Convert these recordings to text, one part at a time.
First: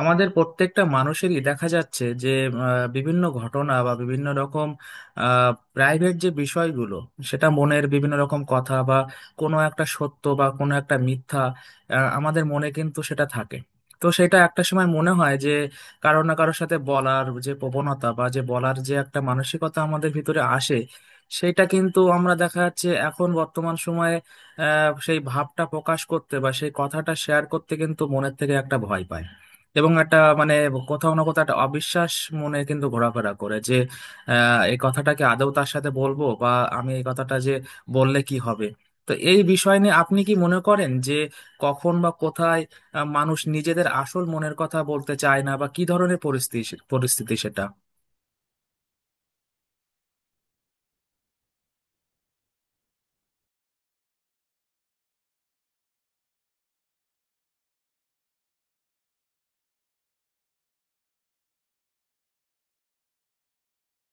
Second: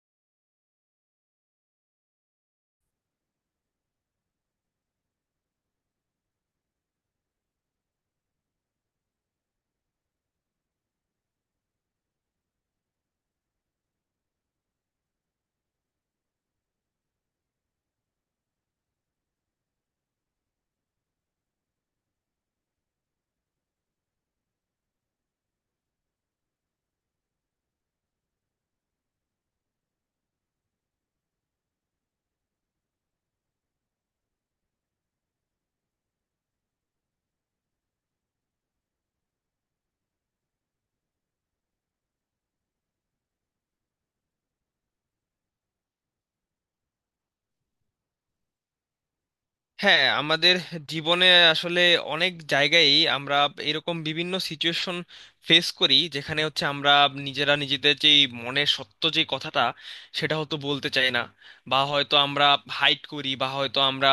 আমাদের প্রত্যেকটা মানুষেরই দেখা যাচ্ছে যে বিভিন্ন ঘটনা বা বিভিন্ন রকম প্রাইভেট যে বিষয়গুলো, সেটা মনের বিভিন্ন রকম কথা বা কোনো একটা সত্য বা কোনো একটা মিথ্যা, আমাদের মনে কিন্তু সেটা থাকে। তো সেটা একটা সময় মনে হয় যে কারো না কারোর সাথে বলার যে প্রবণতা বা যে বলার যে একটা মানসিকতা আমাদের ভিতরে আসে, সেটা কিন্তু আমরা দেখা যাচ্ছে এখন বর্তমান সময়ে সেই ভাবটা প্রকাশ করতে বা সেই কথাটা শেয়ার করতে কিন্তু মনের থেকে একটা ভয় পায়। এবং একটা মানে কোথাও না কোথাও একটা অবিশ্বাস মনে কিন্তু ঘোরাফেরা করে যে এই কথাটাকে আদৌ তার সাথে বলবো বা আমি এই কথাটা যে বললে কি হবে। তো এই বিষয় নিয়ে আপনি কি মনে করেন যে কখন বা কোথায় মানুষ নিজেদের আসল মনের কথা বলতে চায় না বা কি ধরনের পরিস্থিতি পরিস্থিতি সেটা। হ্যাঁ, আমাদের জীবনে আসলে অনেক জায়গায়ই আমরা এরকম বিভিন্ন সিচুয়েশন ফেস করি, যেখানে হচ্ছে আমরা নিজেরা নিজেদের যেই মনের সত্য যে কথাটা সেটা হয়তো বলতে চাই না, বা হয়তো আমরা হাইড করি, বা হয়তো আমরা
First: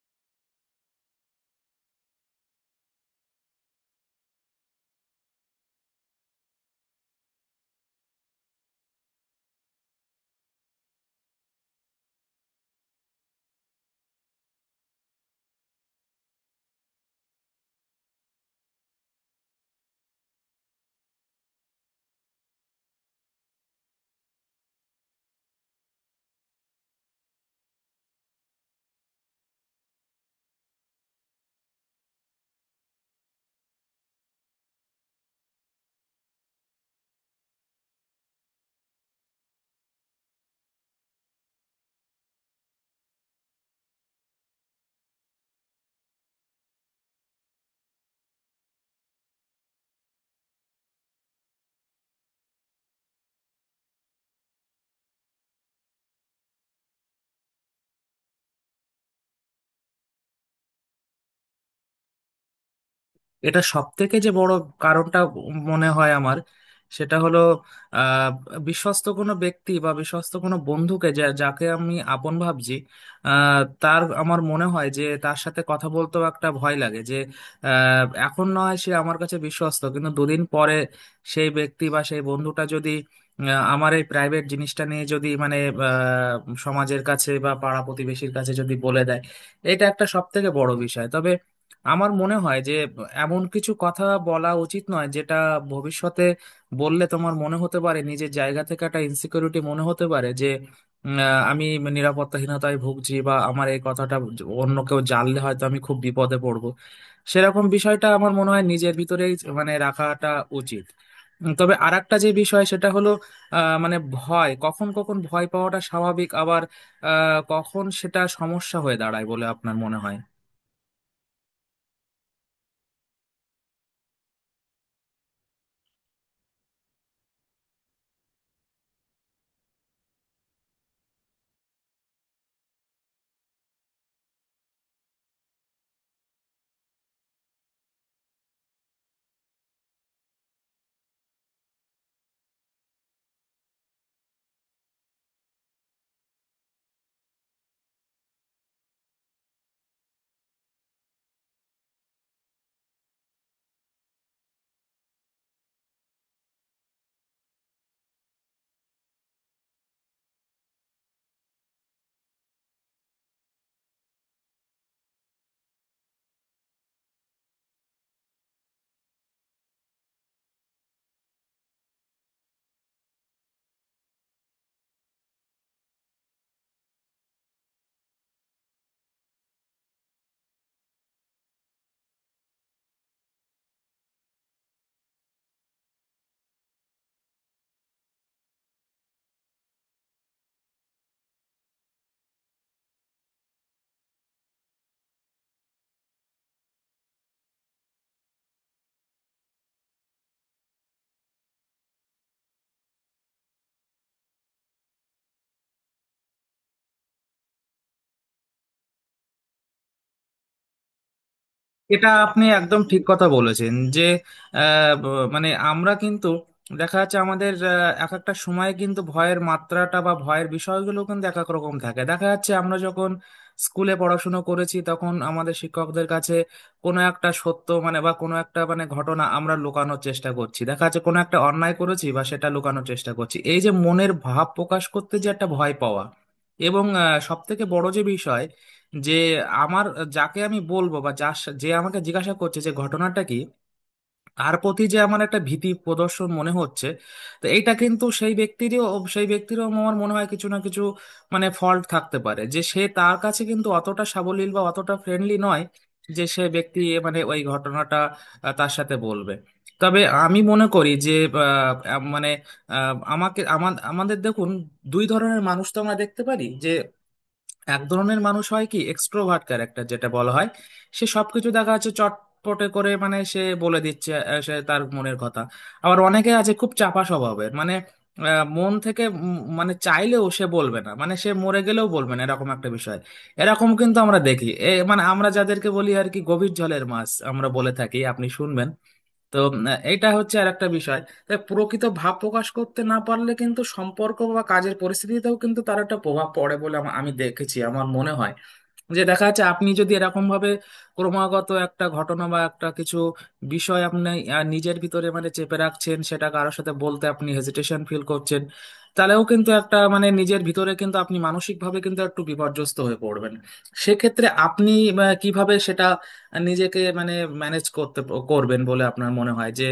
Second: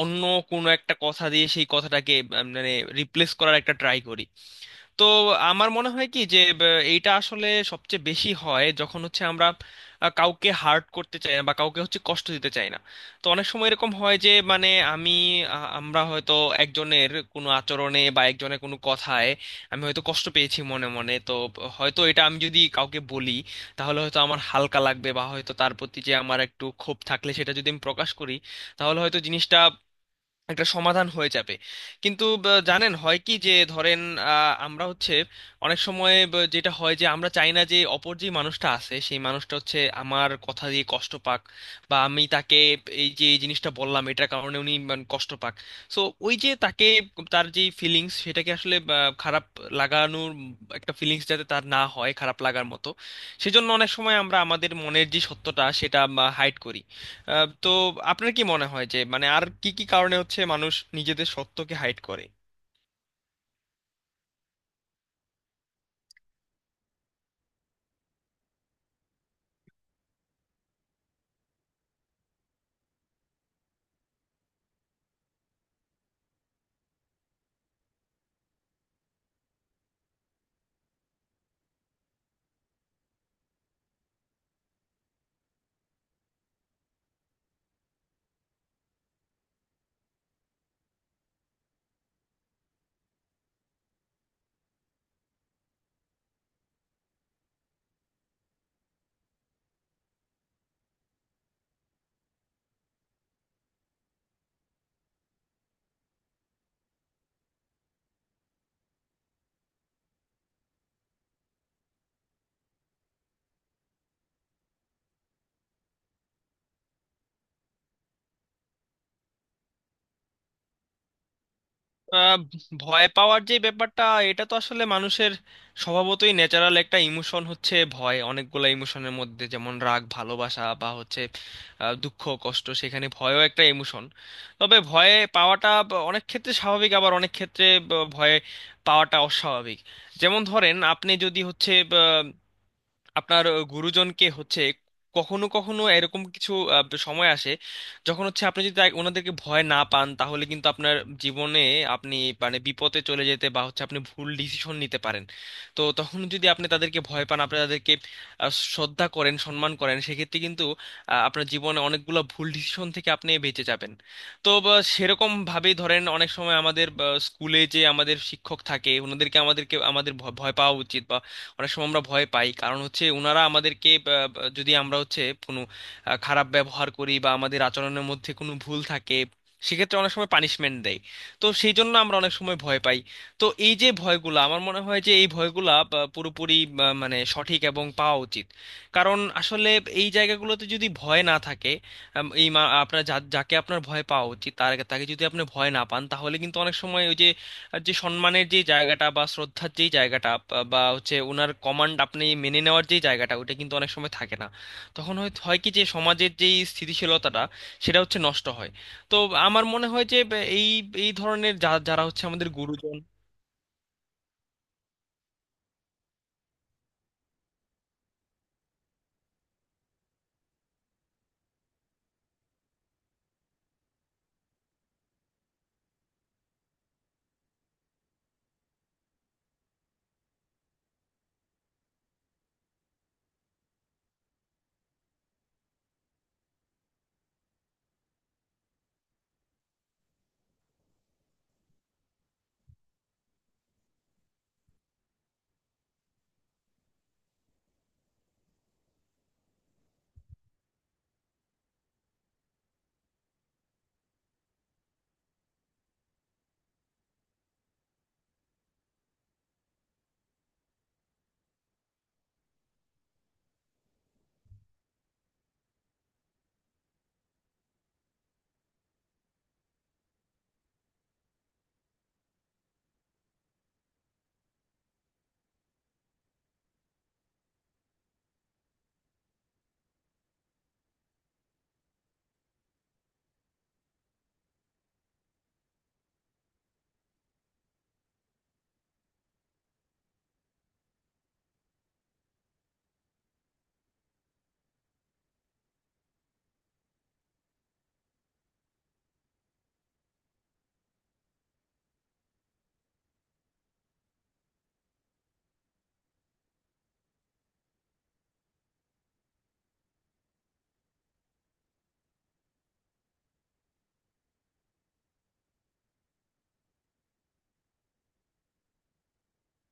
অন্য কোনো একটা কথা দিয়ে সেই কথাটাকে মানে রিপ্লেস করার একটা ট্রাই করি। তো আমার মনে হয় কি যে এইটা আসলে সবচেয়ে বেশি হয় যখন হচ্ছে আমরা কাউকে হার্ট করতে চাই না বা কাউকে হচ্ছে কষ্ট দিতে চাই না। তো অনেক সময় এরকম হয় যে মানে আমি আমরা হয়তো একজনের কোনো আচরণে বা একজনের কোনো কথায় আমি হয়তো কষ্ট পেয়েছি মনে মনে। তো হয়তো এটা আমি যদি কাউকে বলি তাহলে হয়তো আমার হালকা লাগবে, বা হয়তো তার প্রতি যে আমার একটু ক্ষোভ থাকলে সেটা যদি আমি প্রকাশ করি তাহলে হয়তো জিনিসটা একটা সমাধান হয়ে যাবে। কিন্তু জানেন হয় কি যে ধরেন আমরা হচ্ছে অনেক সময় যেটা হয় যে আমরা চাই না যে অপর যে মানুষটা আছে সেই মানুষটা হচ্ছে আমার কথা দিয়ে কষ্ট পাক, বা আমি তাকে এই যে এই জিনিসটা বললাম এটার কারণে উনি মানে কষ্ট পাক। সো ওই যে তাকে তার যে ফিলিংস সেটাকে আসলে খারাপ লাগানোর একটা ফিলিংস, যাতে তার না হয় খারাপ লাগার মতো, সেজন্য অনেক সময় আমরা আমাদের মনের যে সত্যটা সেটা হাইড করি। তো আপনার কি মনে হয় যে মানে আর কি কি কারণে হচ্ছে মানুষ নিজেদের সত্যকে হাইড করে? এটা সব থেকে যে বড় কারণটা মনে হয় আমার, সেটা হলো আহ, বিশ্বস্ত কোনো ব্যক্তি বা বিশ্বস্ত কোনো বন্ধুকে, যাকে আমি আপন ভাবছি, তার আমার মনে হয় যে তার সাথে কথা বলতেও একটা ভয় লাগে যে এখন নয় সে আমার কাছে বিশ্বস্ত কিন্তু দুদিন পরে সেই ব্যক্তি বা সেই বন্ধুটা যদি আহ, আমার এই প্রাইভেট জিনিসটা নিয়ে যদি মানে সমাজের কাছে বা পাড়া প্রতিবেশীর কাছে যদি বলে দেয়। এটা একটা সব থেকে বড় বিষয়। তবে আমার মনে হয় যে এমন কিছু কথা বলা উচিত নয় যেটা ভবিষ্যতে বললে তোমার মনে হতে পারে নিজের জায়গা থেকে একটা ইনসিকিউরিটি মনে হতে পারে যে আমি নিরাপত্তাহীনতায় ভুগছি বা আমার এই কথাটা অন্য কেউ জানলে হয়তো আমি খুব বিপদে পড়বো। সেরকম বিষয়টা আমার মনে হয় নিজের ভিতরেই মানে রাখাটা উচিত। তবে আরেকটা যে বিষয় সেটা হলো মানে ভয় কখন কখন ভয় পাওয়াটা স্বাভাবিক আবার কখন সেটা সমস্যা হয়ে দাঁড়ায় বলে আপনার মনে হয়। আহ, ভয় পাওয়ার যে ব্যাপারটা, এটা তো আসলে মানুষের স্বভাবতই ন্যাচারাল একটা ইমোশন। হচ্ছে ভয় অনেকগুলো ইমোশনের মধ্যে, যেমন রাগ, ভালোবাসা, বা হচ্ছে দুঃখ, কষ্ট, সেখানে ভয়ও একটা ইমোশন। তবে ভয়ে পাওয়াটা অনেক ক্ষেত্রে স্বাভাবিক, আবার অনেক ক্ষেত্রে ভয়ে পাওয়াটা অস্বাভাবিক। যেমন ধরেন আপনি যদি হচ্ছে আপনার গুরুজনকে হচ্ছে কখনো কখনো এরকম কিছু সময় আসে যখন হচ্ছে আপনি যদি ওনাদেরকে ভয় না পান, তাহলে কিন্তু আপনার জীবনে আপনি মানে বিপদে চলে যেতে, বা হচ্ছে আপনি ভুল ডিসিশন নিতে পারেন। তো তখন যদি আপনি তাদেরকে ভয় পান, আপনি তাদেরকে শ্রদ্ধা করেন, সম্মান করেন, সেক্ষেত্রে কিন্তু আপনার জীবনে অনেকগুলো ভুল ডিসিশন থেকে আপনি বেঁচে যাবেন। তো সেরকম ভাবেই ধরেন, অনেক সময় আমাদের স্কুলে যে আমাদের শিক্ষক থাকে, ওনাদেরকে আমাদেরকে আমাদের ভয় পাওয়া উচিত। অনেক সময় আমরা ভয় পাই, কারণ হচ্ছে ওনারা আমাদেরকে আহ, যদি আমরা হচ্ছে কোনো খারাপ ব্যবহার করি বা আমাদের আচরণের মধ্যে কোনো ভুল থাকে, সেক্ষেত্রে অনেক সময় পানিশমেন্ট দেয়। তো সেই জন্য আমরা অনেক সময় ভয় পাই। তো এই যে ভয়গুলা, আমার মনে হয় যে এই ভয়গুলা পুরোপুরি মানে সঠিক এবং পাওয়া উচিত। কারণ আসলে এই জায়গাগুলোতে যদি ভয় না থাকে, আপনার যাকে আপনার ভয় পাওয়া উচিত তার তাকে যদি আপনি ভয় না পান, তাহলে কিন্তু অনেক সময় ওই যে আর যে সম্মানের যে জায়গাটা বা শ্রদ্ধার যে জায়গাটা বা বা হচ্ছে ওনার কমান্ড আপনি মেনে নেওয়ার যে জায়গাটা, ওটা কিন্তু অনেক সময় থাকে না। তখন হয় হয় কি যে সমাজের যে স্থিতিশীলতাটা সেটা হচ্ছে নষ্ট হয়। তো আমার মনে হয় যে এই এই ধরনের যারা এটা হচ্ছে আপনি আমাদের একদম গুরুজন। ঠিক কথা বলেছেন যে মানে আমরা কিন্তু দেখা যাচ্ছে আমাদের এক একটা সময়ে কিন্তু ভয়ের মাত্রাটা বা ভয়ের বিষয়গুলো কিন্তু এক এক রকম থাকে। দেখা যাচ্ছে আমরা যখন স্কুলে পড়াশুনো করেছি তখন আমাদের শিক্ষকদের কাছে কোনো একটা সত্য মানে বা কোনো একটা মানে ঘটনা আমরা লুকানোর চেষ্টা করছি, দেখা যাচ্ছে কোনো একটা অন্যায় করেছি বা সেটা লুকানোর চেষ্টা করছি, এই যে মনের ভাব প্রকাশ করতে যে একটা ভয় পাওয়া। এবং সব থেকে বড় যে বিষয় যে আমার, যাকে আমি বলবো বা যে আমাকে জিজ্ঞাসা করছে যে ঘটনাটা কি, তার প্রতি যে আমার একটা ভীতি প্রদর্শন মনে হচ্ছে। তো এইটা কিন্তু সেই ব্যক্তিরও, সেই ব্যক্তিরও আমার মনে হয় কিছু না কিছু মানে ফল্ট থাকতে পারে যে সে তার কাছে কিন্তু অতটা সাবলীল বা অতটা ফ্রেন্ডলি নয় যে সে ব্যক্তি মানে ওই ঘটনাটা তার সাথে বলবে। তবে আমি মনে করি যে মানে আমাকে আমার আমাদের দেখুন, দুই ধরনের মানুষ তো আমরা দেখতে পারি যে এক ধরনের মানুষ হয় কি এক্সট্রোভার্ট ক্যারেক্টার যেটা বলা হয়, সে সবকিছু দেখা যাচ্ছে চটপটে করে মানে সে বলে দিচ্ছে সে তার মনের কথা। আবার অনেকে আছে খুব চাপা স্বভাবের মানে মন থেকে মানে চাইলেও সে বলবে না, মানে সে মরে গেলেও বলবে না এরকম একটা বিষয়। এরকম কিন্তু আমরা দেখি, এ মানে আমরা যাদেরকে বলি আর কি গভীর জলের মাছ আমরা বলে থাকি, আপনি শুনবেন। তো এটা হচ্ছে আর একটা বিষয়। তাই প্রকৃত ভাব প্রকাশ করতে না পারলে কিন্তু সম্পর্ক বা কাজের পরিস্থিতিতেও কিন্তু তার একটা প্রভাব পড়ে বলে আমি দেখেছি আমার মনে হয়। যে দেখা যাচ্ছে আপনি যদি এরকম ভাবে ক্রমাগত একটা ঘটনা বা একটা কিছু বিষয় আপনি নিজের ভিতরে মানে চেপে রাখছেন, সেটা কারোর সাথে বলতে আপনি হেজিটেশন ফিল করছেন, তাহলেও কিন্তু একটা মানে নিজের ভিতরে কিন্তু আপনি মানসিকভাবে কিন্তু একটু বিপর্যস্ত হয়ে পড়বেন। সেক্ষেত্রে আপনি কিভাবে সেটা নিজেকে মানে ম্যানেজ করতে করবেন বলে আপনার মনে হয় যে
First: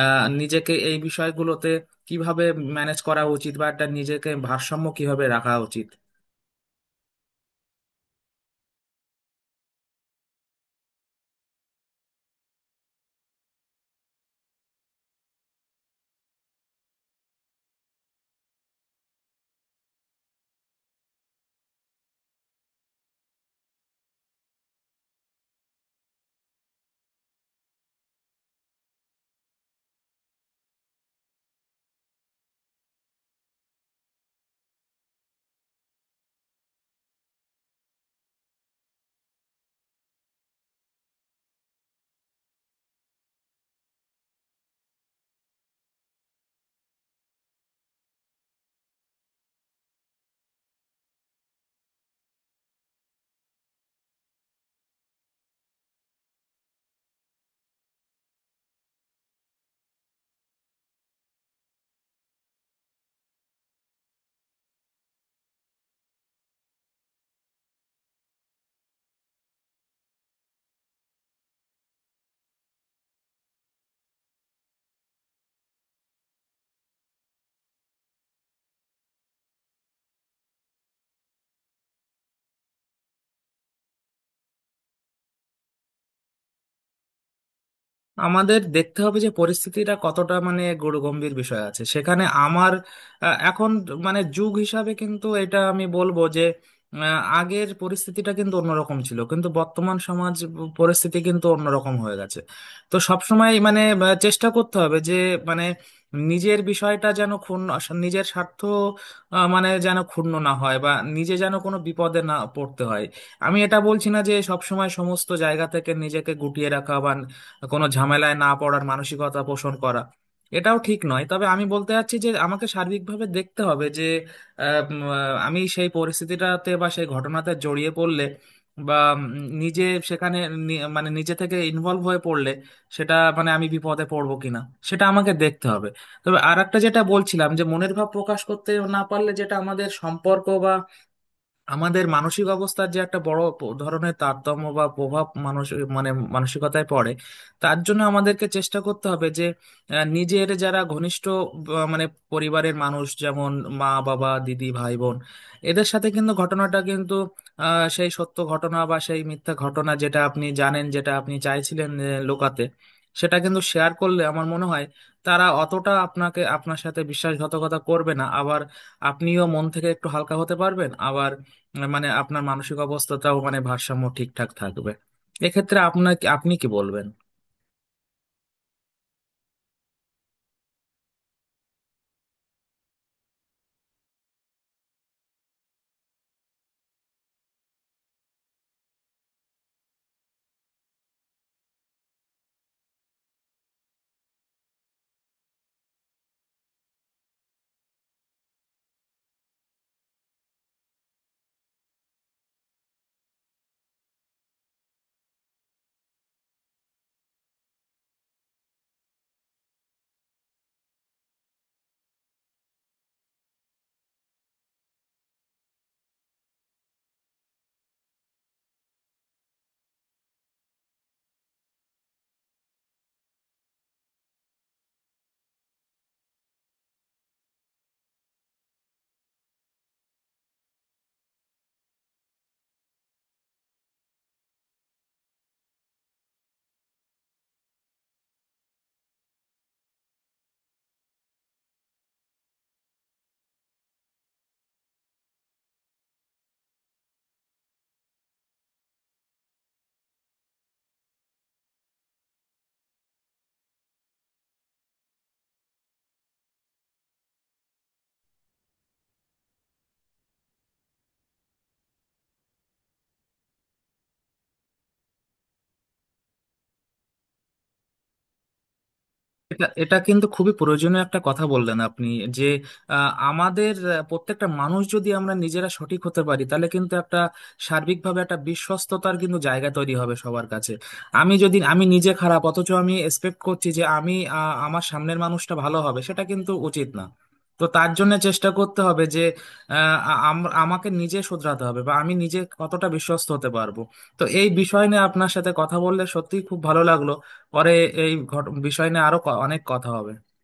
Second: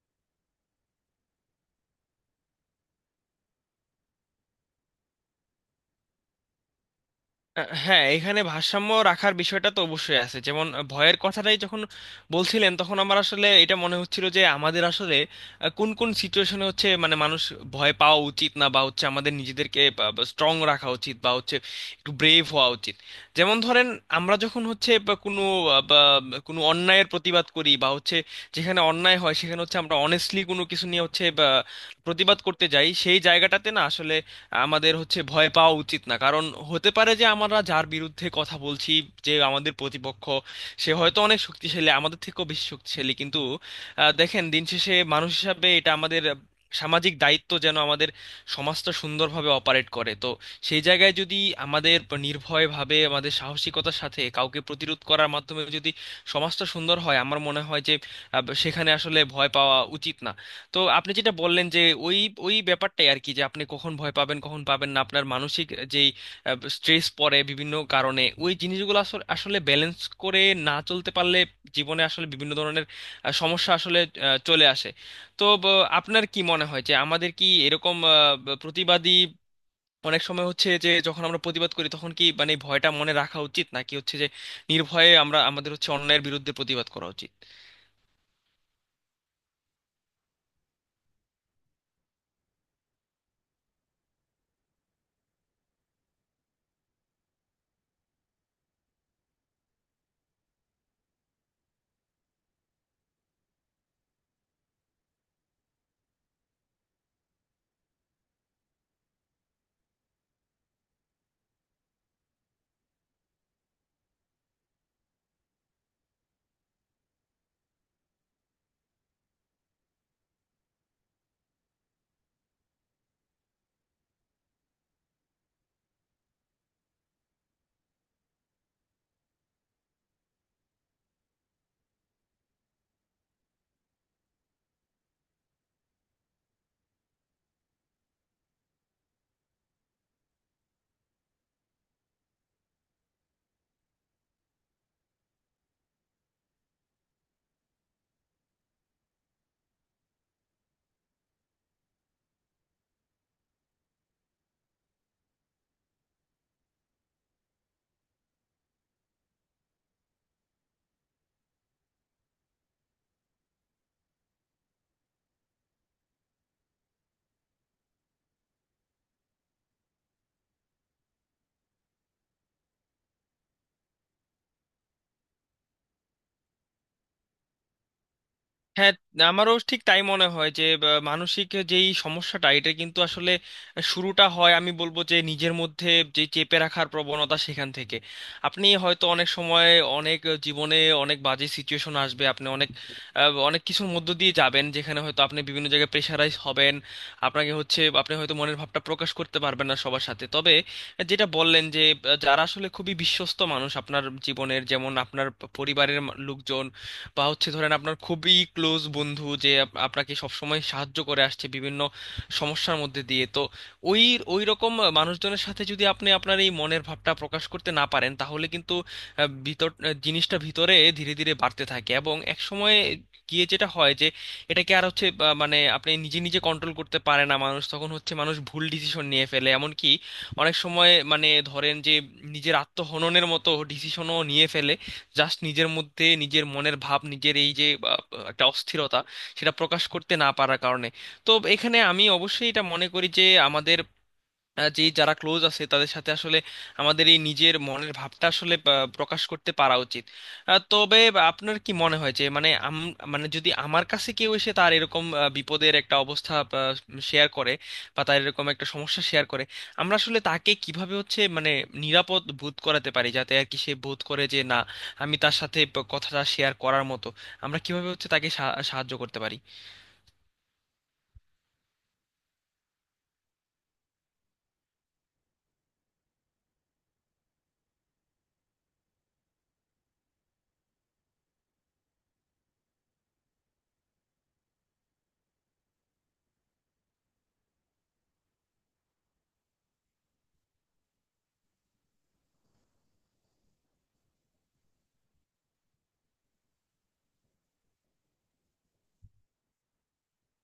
নিজেকে এই বিষয়গুলোতে কিভাবে ম্যানেজ করা উচিত বা একটা নিজেকে ভারসাম্য কিভাবে রাখা উচিত। হ্যাঁ, এখানে ভারসাম্য রাখার বিষয়টা তো অবশ্যই আছে। যেমন ভয়ের কথাটাই যখন বলছিলেন, তখন আমার আসলে এটা মনে হচ্ছিল যে আমাদের আসলে কোন কোন সিচুয়েশনে হচ্ছে মানে মানুষ ভয় পাওয়া উচিত না, বা হচ্ছে আমাদের নিজেদেরকে স্ট্রং রাখা উচিত, বা হচ্ছে একটু ব্রেভ হওয়া উচিত। যেমন ধরেন আমরা যখন হচ্ছে বা কোনো আহ, বা কোনো অন্যায়ের প্রতিবাদ করি বা হচ্ছে যেখানে অন্যায় হয়, সেখানে হচ্ছে আমরা অনেস্টলি কোনো কিছু নিয়ে হচ্ছে বা প্রতিবাদ করতে যাই, সেই জায়গাটাতে না আসলে আমাদের হচ্ছে ভয় পাওয়া উচিত না। কারণ হতে পারে যে আমরা যার বিরুদ্ধে কথা বলছি, যে আমাদের প্রতিপক্ষ, সে হয়তো অনেক শক্তিশালী, আমাদের থেকেও বেশি শক্তিশালী, কিন্তু দেখেন, দিন শেষে মানুষ হিসাবে এটা আমাদের সামাজিক দায়িত্ব যেন আমাদের সমাজটা সুন্দরভাবে অপারেট করে। তো সেই জায়গায় যদি আমাদের নির্ভয়ভাবে, আমাদের সাহসিকতার সাথে কাউকে প্রতিরোধ করার মাধ্যমে যদি সমাজটা সুন্দর হয়, আমার মনে হয় যে সেখানে আসলে ভয় পাওয়া উচিত না। তো আপনি যেটা বললেন যে ওই ওই ব্যাপারটাই আর কি, যে আপনি কখন ভয় পাবেন কখন পাবেন না, আপনার মানসিক যেই স্ট্রেস পড়ে বিভিন্ন কারণে, ওই জিনিসগুলো আসলে আসলে ব্যালেন্স করে না চলতে পারলে জীবনে আসলে বিভিন্ন ধরনের সমস্যা আসলে চলে আসে। তো আপনার কি মনে হয় যে আমাদের কি এরকম প্রতিবাদী, অনেক সময় হচ্ছে যে যখন আমরা প্রতিবাদ করি তখন কি মানে ভয়টা মনে রাখা উচিত, নাকি হচ্ছে যে নির্ভয়ে আমরা আমাদের হচ্ছে অন্যায়ের বিরুদ্ধে প্রতিবাদ করা উচিত? আমাদের দেখতে হবে যে পরিস্থিতিটা কতটা মানে গুরুগম্ভীর বিষয় আছে সেখানে আমার এখন মানে যুগ হিসাবে কিন্তু এটা আমি বলবো যে আগের পরিস্থিতিটা কিন্তু অন্যরকম ছিল কিন্তু বর্তমান সমাজ পরিস্থিতি কিন্তু অন্যরকম হয়ে গেছে। তো সবসময় মানে চেষ্টা করতে হবে যে মানে নিজের বিষয়টা যেন ক্ষুণ্ণ, নিজের স্বার্থ মানে যেন ক্ষুণ্ণ না হয় বা নিজে যেন কোনো বিপদে না পড়তে হয়। আমি এটা বলছি না যে সবসময় সমস্ত জায়গা থেকে নিজেকে গুটিয়ে রাখা, কোনো ঝামেলায় না পড়ার মানসিকতা পোষণ করা, এটাও ঠিক নয়। তবে আমি বলতে চাচ্ছি যে আমাকে সার্বিকভাবে দেখতে হবে যে আমি সেই পরিস্থিতিটাতে বা সেই ঘটনাতে জড়িয়ে পড়লে বা নিজে সেখানে মানে নিজে থেকে ইনভলভ হয়ে পড়লে সেটা মানে আমি বিপদে পড়বো কিনা সেটা আমাকে দেখতে হবে। তবে আর একটা যেটা বলছিলাম যে মনের ভাব প্রকাশ করতে না পারলে যেটা আমাদের সম্পর্ক, আমাদের মানসিক অবস্থার যে একটা বড় ধরনের তারতম্য বা প্রভাব মানুষ মানে মানসিকতায় পড়ে। তার জন্য আমাদেরকে চেষ্টা করতে হবে যে নিজের যারা ঘনিষ্ঠ মানে পরিবারের মানুষ যেমন মা বাবা দিদি ভাই বোন, এদের সাথে কিন্তু ঘটনাটা কিন্তু সেই সত্য ঘটনা বা সেই মিথ্যা ঘটনা যেটা আপনি জানেন, যেটা আপনি চাইছিলেন লোকাতে, সেটা কিন্তু শেয়ার করলে আমার মনে হয় তারা অতটা আপনাকে আপনার সাথে বিশ্বাসঘাতকতা করবে না। আবার আপনিও মন থেকে একটু হালকা হতে পারবেন, আবার মানে আপনার মানসিক অবস্থাটাও মানে ভারসাম্য ঠিকঠাক থাকবে। এক্ষেত্রে আপনার আপনি কি বলবেন। হ্যাঁ, আমারও ঠিক তাই মনে হয় যে মানসিক যেই সমস্যাটা, এটা কিন্তু আসলে শুরুটা হয়, আমি বলবো, যে নিজের মধ্যে যে চেপে রাখার প্রবণতা সেখান থেকে। আপনি হয়তো অনেক সময় অনেক জীবনে অনেক বাজে সিচুয়েশন আসবে, আপনি অনেক অনেক কিছুর মধ্য দিয়ে যাবেন যেখানে হয়তো আপনি বিভিন্ন জায়গায় প্রেশারাইজ হবেন, আপনাকে হচ্ছে আপনি হয়তো মনের ভাবটা প্রকাশ করতে পারবেন না সবার সাথে। তবে যেটা বললেন যে যারা আসলে খুবই বিশ্বস্ত মানুষ আপনার জীবনের, যেমন আপনার পরিবারের লোকজন, বা হচ্ছে ধরেন আপনার খুবই ক্লোজ বন্ধু যে আপনাকে সবসময় সাহায্য করে আসছে বিভিন্ন সমস্যার মধ্যে দিয়ে, তো ওই ওই রকম মানুষজনের সাথে যদি আপনি আপনার এই মনের ভাবটা প্রকাশ করতে না পারেন, তাহলে কিন্তু জিনিসটা ভিতরে ধীরে ধীরে বাড়তে থাকে এবং এক সময় গিয়ে যেটা হয় যে এটাকে আর হচ্ছে মানে আপনি নিজে নিজে কন্ট্রোল করতে পারে না মানুষ, তখন হচ্ছে মানুষ ভুল ডিসিশন নিয়ে ফেলে, এমনকি অনেক সময় মানে ধরেন যে নিজের আত্মহননের মতো ডিসিশনও নিয়ে ফেলে, জাস্ট নিজের মধ্যে নিজের মনের ভাব, নিজের এই যে আহ, একটা অস্থিরতা সেটা প্রকাশ করতে না পারার কারণে। তো এখানে আমি অবশ্যই এটা মনে করি যে আমাদের যে যারা ক্লোজ আছে তাদের সাথে আসলে আমাদের এই নিজের মনের ভাবটা আসলে প্রকাশ করতে পারা উচিত। তবে আপনার কি মনে হয় যে মানে মানে যদি আমার কাছে কেউ এসে তার এরকম বিপদের একটা অবস্থা শেয়ার করে, বা তার এরকম একটা সমস্যা শেয়ার করে, আমরা আসলে তাকে কিভাবে হচ্ছে মানে নিরাপদ বোধ করাতে পারি, যাতে আর কি সে বোধ করে যে না, আমি তার সাথে কথাটা শেয়ার করার মতো? আমরা কিভাবে হচ্ছে তাকে সাহায্য করতে পারি? এটা এটা কিন্তু খুবই প্রয়োজনীয় একটা কথা বললেন আপনি যে আমাদের প্রত্যেকটা মানুষ যদি আমরা নিজেরা সঠিক হতে পারি তাহলে কিন্তু একটা সার্বিকভাবে একটা বিশ্বস্ততার কিন্তু জায়গা তৈরি হবে সবার কাছে। আমি নিজে খারাপ অথচ আমি এক্সপেক্ট করছি যে আমি আমার সামনের মানুষটা ভালো হবে, সেটা কিন্তু উচিত না। তো তার জন্য চেষ্টা করতে হবে যে আহ, আমাকে নিজে শুধরাতে হবে বা আমি নিজে কতটা বিশ্বস্ত হতে পারবো। তো এই বিষয় নিয়ে আপনার সাথে কথা বললে সত্যিই খুব ভালো লাগলো। পরে এই বিষয় নিয়ে আরো অনেক কথা হবে।